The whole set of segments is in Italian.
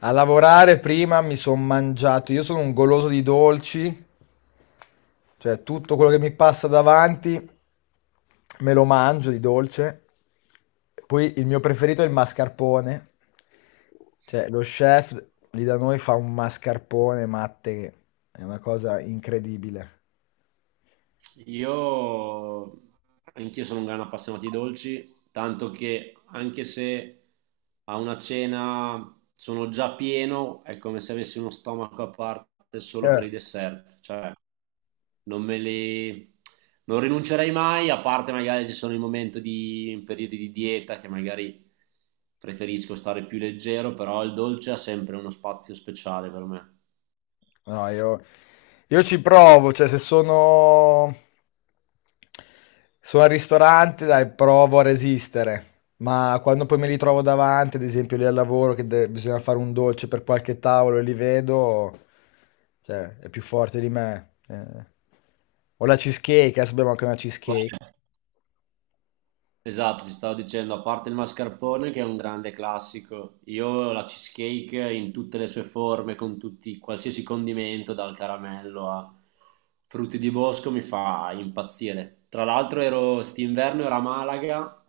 A lavorare prima mi sono mangiato, io sono un goloso di dolci, cioè tutto quello che mi passa davanti me lo mangio di dolce. Poi il mio preferito è il mascarpone, cioè lo chef lì da noi fa un mascarpone matte che è una cosa incredibile. Io anch'io sono un gran appassionato di dolci, tanto che anche se a una cena sono già pieno, è come se avessi uno stomaco a parte solo Eh. per i dessert, cioè non me li non rinuncerei mai, a parte magari ci sono i momenti di in periodi di dieta che magari preferisco stare più leggero, però il dolce ha sempre uno spazio speciale per me. No, io ci provo, cioè se sono al ristorante, dai, provo a resistere, ma quando poi mi ritrovo davanti, ad esempio lì al lavoro, bisogna fare un dolce per qualche tavolo e li vedo, cioè è più forte di me. O la cheesecake, adesso abbiamo anche una Qual cheesecake. è? Esatto, ti stavo dicendo, a parte il mascarpone che è un grande classico, io la cheesecake in tutte le sue forme, con tutti, qualsiasi condimento, dal caramello a frutti di bosco, mi fa impazzire. Tra l'altro ero, st'inverno ero a Malaga,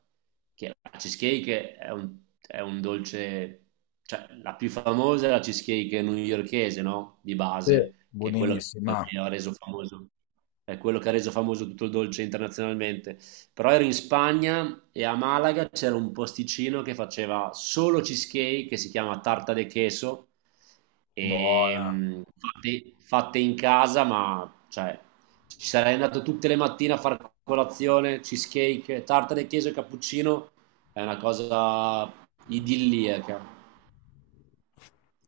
che la cheesecake è un dolce, cioè la più famosa è la cheesecake newyorchese, no? Di Sì. base, che è quello che Buonissima, ha reso famoso, è quello che ha reso famoso tutto il dolce internazionalmente. Però ero in Spagna e a Malaga c'era un posticino che faceva solo cheesecake che si chiama Tarta de Queso e buona, fatte in casa, ma cioè ci sarei andato tutte le mattine a fare colazione, cheesecake, tarta de queso e cappuccino, è una cosa idilliaca.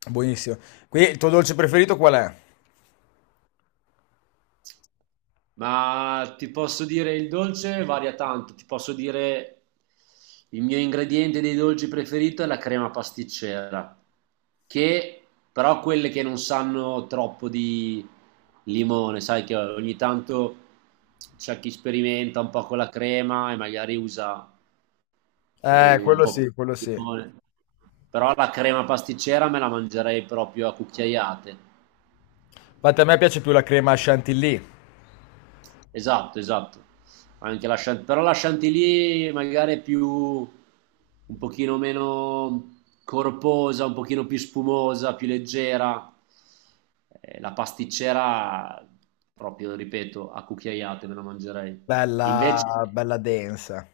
buonissima. Qui il tuo dolce preferito qual è? Ma ti posso dire il dolce varia tanto, ti posso dire il mio ingrediente dei dolci preferito è la crema pasticcera, che però quelle che non sanno troppo di limone, sai che ogni tanto c'è chi sperimenta un po' con la crema e magari usa un Quello po' più sì, quello di sì. limone, però la crema pasticcera me la mangerei proprio a cucchiaiate. Infatti a me piace più la crema chantilly. Esatto, esatto. Anche la però la Chantilly magari è più un pochino meno corposa, un pochino più spumosa, più leggera. La pasticcera, proprio, ripeto, a cucchiaiate me la mangerei. Bella, Invece, bella densa.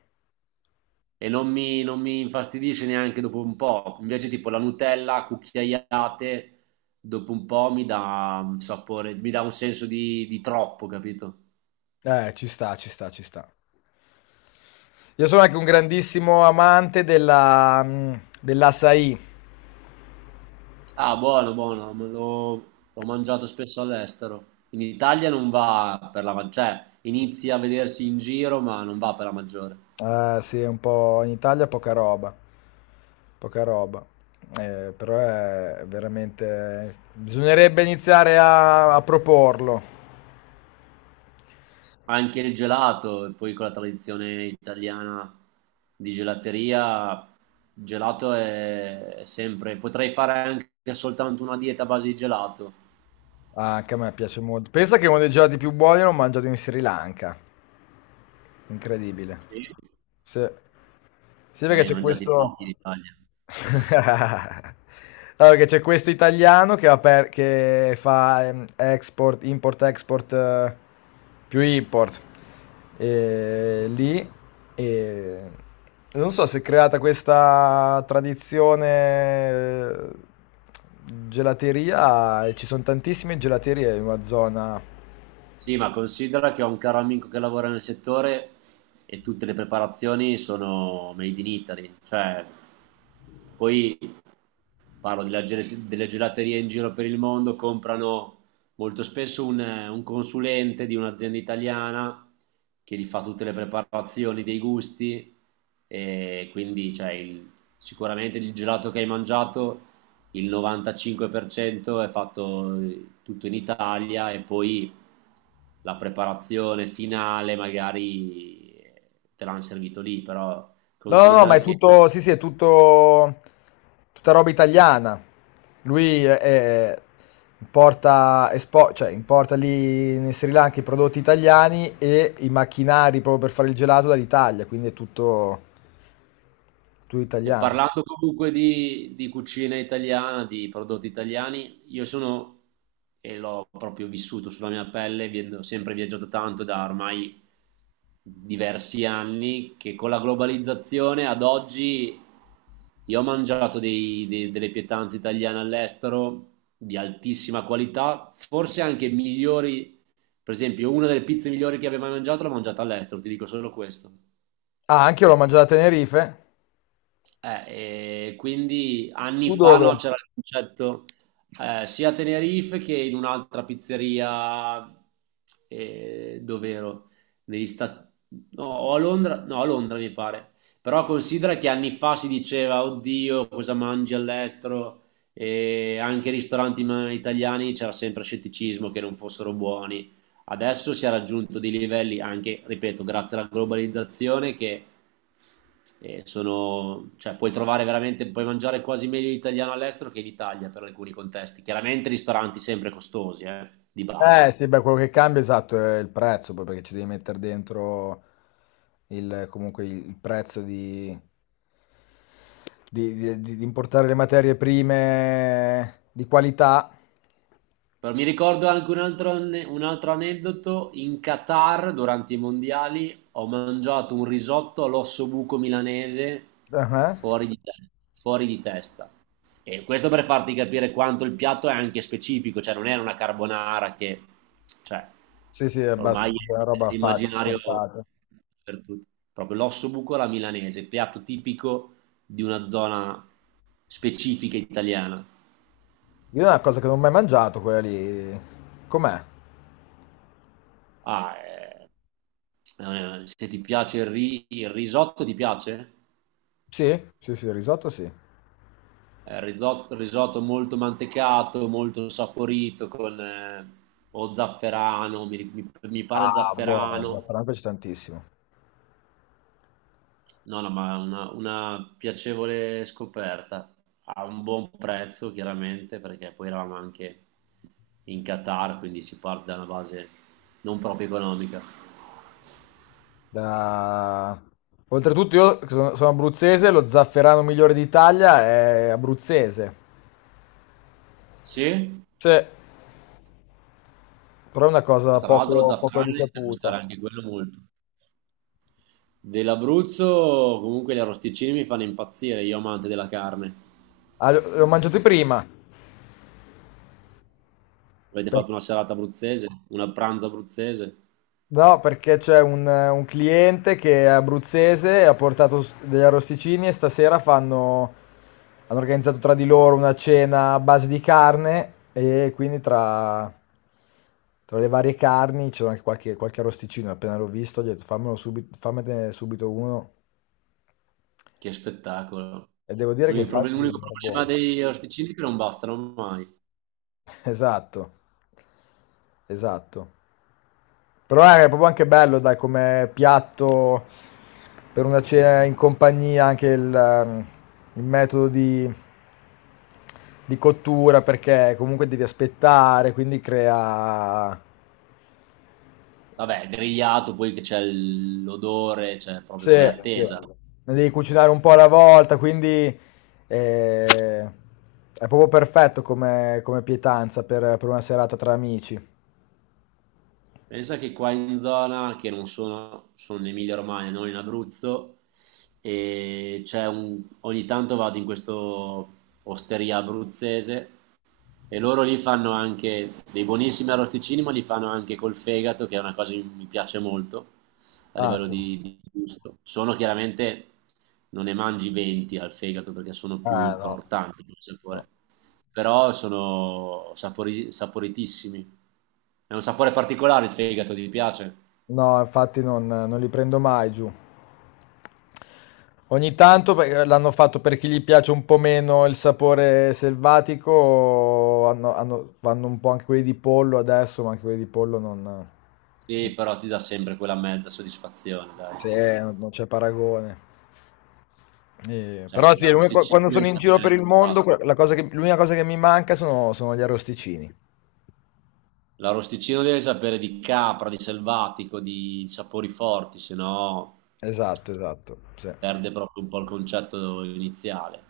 non mi infastidisce neanche dopo un po'. Invece, tipo la Nutella a cucchiaiate, dopo un po' mi dà un sapore, mi dà un senso di troppo, capito? Ci sta, ci sta, ci sta. Io sono anche un grandissimo amante dell'açaí. Ah, buono, buono, l'ho mangiato spesso all'estero. In Italia non va per la maggiore, cioè inizia a vedersi in giro, ma non va per la maggiore. Sì, un po' in Italia poca roba. Poca roba. Però è veramente. Bisognerebbe iniziare a proporlo. Anche il gelato, e poi con la tradizione italiana di gelateria, il gelato è sempre. Potrei fare anche soltanto una dieta a base di gelato. Ah, anche a me piace molto. Pensa che uno dei gelati più buoni l'ho mangiato in Sri Lanka. Incredibile. Sì. Sì. Sì, Ma perché ne hai c'è Incredibile. mangiati Questo. pochi in Italia. Allora, che c'è questo italiano che fa export, import-export, più import e, lì e non so se è creata questa tradizione, eh, gelateria, e ci sono tantissime gelaterie in una zona. Sì, ma considera che ho un caro amico che lavora nel settore e tutte le preparazioni sono made in Italy, cioè poi parlo delle gelaterie in giro per il mondo, comprano molto spesso un consulente di un'azienda italiana che gli fa tutte le preparazioni dei gusti e quindi cioè, sicuramente il gelato che hai mangiato il 95% è fatto tutto in Italia e poi la preparazione finale magari te l'hanno servito lì, però No, no, no, ma considera è che tutto, sì, sì, è tutto, tutta roba italiana. Lui importa lì in Sri Lanka i prodotti italiani e i macchinari proprio per fare il gelato dall'Italia, quindi è tutto, tutto e italiano. parlando comunque di cucina italiana, di prodotti italiani, io sono, e l'ho proprio vissuto sulla mia pelle, ho sempre viaggiato tanto da ormai diversi anni, che con la globalizzazione ad oggi io ho mangiato delle pietanze italiane all'estero di altissima qualità, forse anche migliori, per esempio una delle pizze migliori che abbia mai mangiato l'ho mangiata all'estero, ti dico solo questo. Ah, anche io l'ho mangiato a Tenerife. E quindi anni Tu fa dove? no, c'era il concetto sia a Tenerife che in un'altra pizzeria, dove ero? Negli Stati No, o a Londra, no, a Londra mi pare. Però considera che anni fa si diceva, oddio, cosa mangi all'estero? E anche i ristoranti italiani c'era sempre scetticismo che non fossero buoni adesso si è raggiunto dei livelli anche, ripeto, grazie alla globalizzazione che sono, cioè puoi trovare veramente, puoi mangiare quasi meglio italiano all'estero che in Italia per alcuni contesti. Chiaramente ristoranti sempre costosi, di base. Sì, beh, quello che cambia esatto è il prezzo, poi perché ci devi mettere dentro comunque il prezzo di, Di importare le materie prime di qualità. Però mi ricordo anche un altro aneddoto, in Qatar durante i mondiali ho mangiato un risotto all'osso buco milanese Ah-ah. fuori di, te- fuori di testa. E questo per farti capire quanto il piatto è anche specifico, cioè non era una carbonara che, cioè, Sì, sì, è abbast ormai una è roba facile, nell'immaginario scontata. per tutti. Proprio l'osso buco alla milanese, piatto tipico di una zona specifica italiana. Io è una cosa che non ho mai mangiato quella lì. Com'è? Ah, se ti piace il, il risotto, ti piace? Sì? Sì, sì, il risotto sì. Risotto, risotto molto mantecato, molto saporito, con o zafferano, mi pare Ah, buono, zafferano. zafferano mi piace tantissimo. No, no, ma una piacevole scoperta. A un buon prezzo, chiaramente, perché poi eravamo anche in Qatar, quindi si parte da una base non proprio economica. Da... Oltretutto io che sono abruzzese, lo zafferano migliore d'Italia è abruzzese. Sì, Sì, però è una ma cosa tra l'altro lo poco, poco zafferano inizia a risaputa. costare anche quello molto. Dell'Abruzzo, comunque gli arrosticini mi fanno impazzire, io amante della carne. Ah, l'ho mangiato prima. Avete fatto una serata abruzzese, una pranzo abruzzese? No, perché c'è un cliente che è abruzzese e ha portato degli arrosticini e stasera hanno organizzato tra di loro una cena a base di carne e quindi tra le varie carni c'era anche qualche arrosticino. Appena l'ho visto, gli ho detto fammelo subito, fammene subito uno. Che spettacolo. E devo dire che infatti L'unico era problema buono. degli arrosticini è che non bastano mai. Esatto, esatto. Però è proprio anche bello, dai, come piatto per una cena in compagnia, anche il metodo di cottura, perché comunque devi aspettare, quindi crea. Vabbè, grigliato, poi che c'è l'odore, cioè proprio Sì, crea bello, sì, attesa. bello. Ne devi cucinare un po' alla volta, quindi è proprio perfetto come pietanza per una serata tra amici. Pensa che qua in zona, che non sono, sono in Emilia-Romagna, non in Abruzzo, e c'è un, ogni tanto vado in questo osteria abruzzese e loro lì fanno anche dei buonissimi arrosticini, ma li fanno anche col fegato, che è una cosa che mi piace molto a Ah, livello sì. No, di gusto. Sono chiaramente, non ne mangi 20 al fegato perché sono no, più ah, no, importanti come no. No, sapore però sono saporitissimi. È un sapore particolare il fegato, ti piace? no, infatti non li prendo mai giù. Ogni tanto perché l'hanno fatto per chi gli piace un po' meno il sapore selvatico, vanno un po' anche quelli di pollo adesso, ma anche quelli di pollo non, Sì, però ti dà sempre quella mezza soddisfazione, dai. sì, non c'è paragone. Però Cioè, sì, quando sono in giro per il mondo, l'unica cosa che mi manca sono gli arrosticini. l'arrosticino deve sapere di capra, di selvatico, di sapori forti, se no Esatto, esatto, sì. perde proprio un po' il concetto iniziale.